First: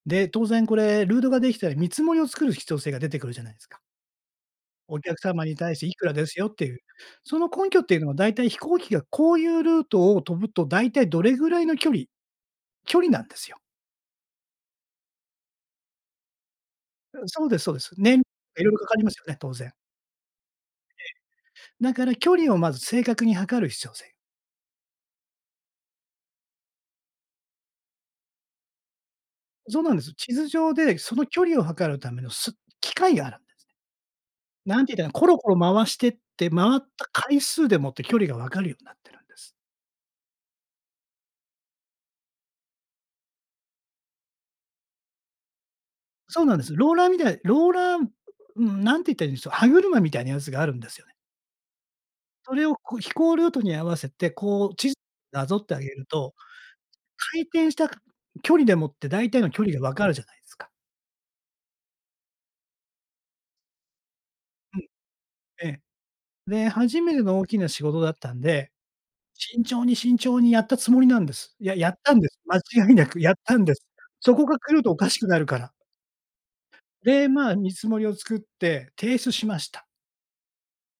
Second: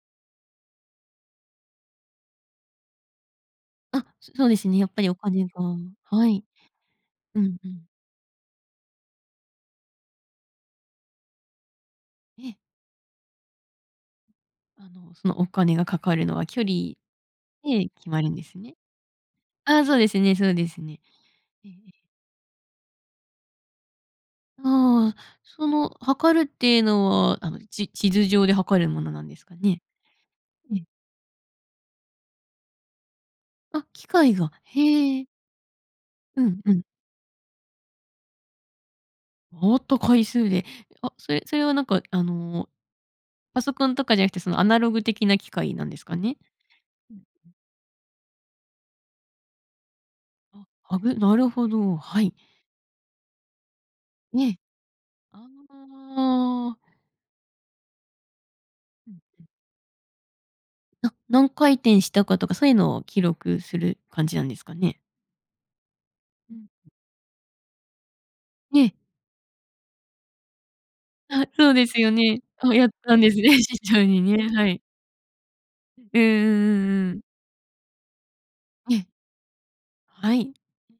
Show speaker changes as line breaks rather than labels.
で、当然これ、ルートができたら、見積もりを作る必要性が出てくるじゃないですか。
あ、そそうですね、やっ
お
ぱりお
客様
金
に
が。
対して、いくらで
は
す
い。
よっていう。そ
うん
の
う
根拠っ
ん。
ていうのは、だいたい飛行機がこういうルートを飛ぶと、だいたいどれぐらいの距離
ええ。
距離なんですよ。
あの、そのお金がかかるのは距離
うん、そうですそうで
で
す。
決
ね
ま
ん
るんです
色
ね。
々かかりますよね、当然。
ああ、そうですねそうですね。えええ
ええ。だ
え。
から距離をまず正確に測る必要性。
ああ、その測るってのは、あのち地図上で測るものなんですか
ん、そ
ね？
うなんです。地図上
ええ。
で、その距離を測るためのす器械があるんです
あ、器械が。
ね。なんていったかな、
へ
コ
え。
ロコロ回してっ
う
て、
んう
回っ
ん。
た回数でもって距離が分かるようになってるんです。
回った回数で。あ、それそれは、なんか、あの、パソコンとかじゃなくて、そのアナログ的な器械なんですかね？
そうなんです。ローラー
うん
み
う
たい
ん。
ローラーうーん、なんていったらいいんでしょう、歯車みたいなやつ
あ、
があるんです
は
よね。
ぐなるほど。はい。
それをこう飛行ルートに合わせて、
ええ、
こう地図なぞってあげると、
ああ。
回転した距離でもって
うん
大体
うん。
の距離が分かるじゃないですか？
あ、何回転したかとか、そういうのを記録する感じなんですか
うん。
ね？
ええ。
うんう
で、
ん。
初めての大きな仕事だったんで、
ええ。
慎重に慎重にやったつもりなんで
あ、
す。
そう
や
で
やっ
すよ
たんです。
ね。
間
あ、やっ
違いな
た
く
んで
やっ
すね、
たんです。
慎重に
そこ
ね、
が
は
狂
い。
うとおかしくなるから。
うんうんうんうんうん。
で、まあ、見積もりを作って
ええ。
提出しました。
はい。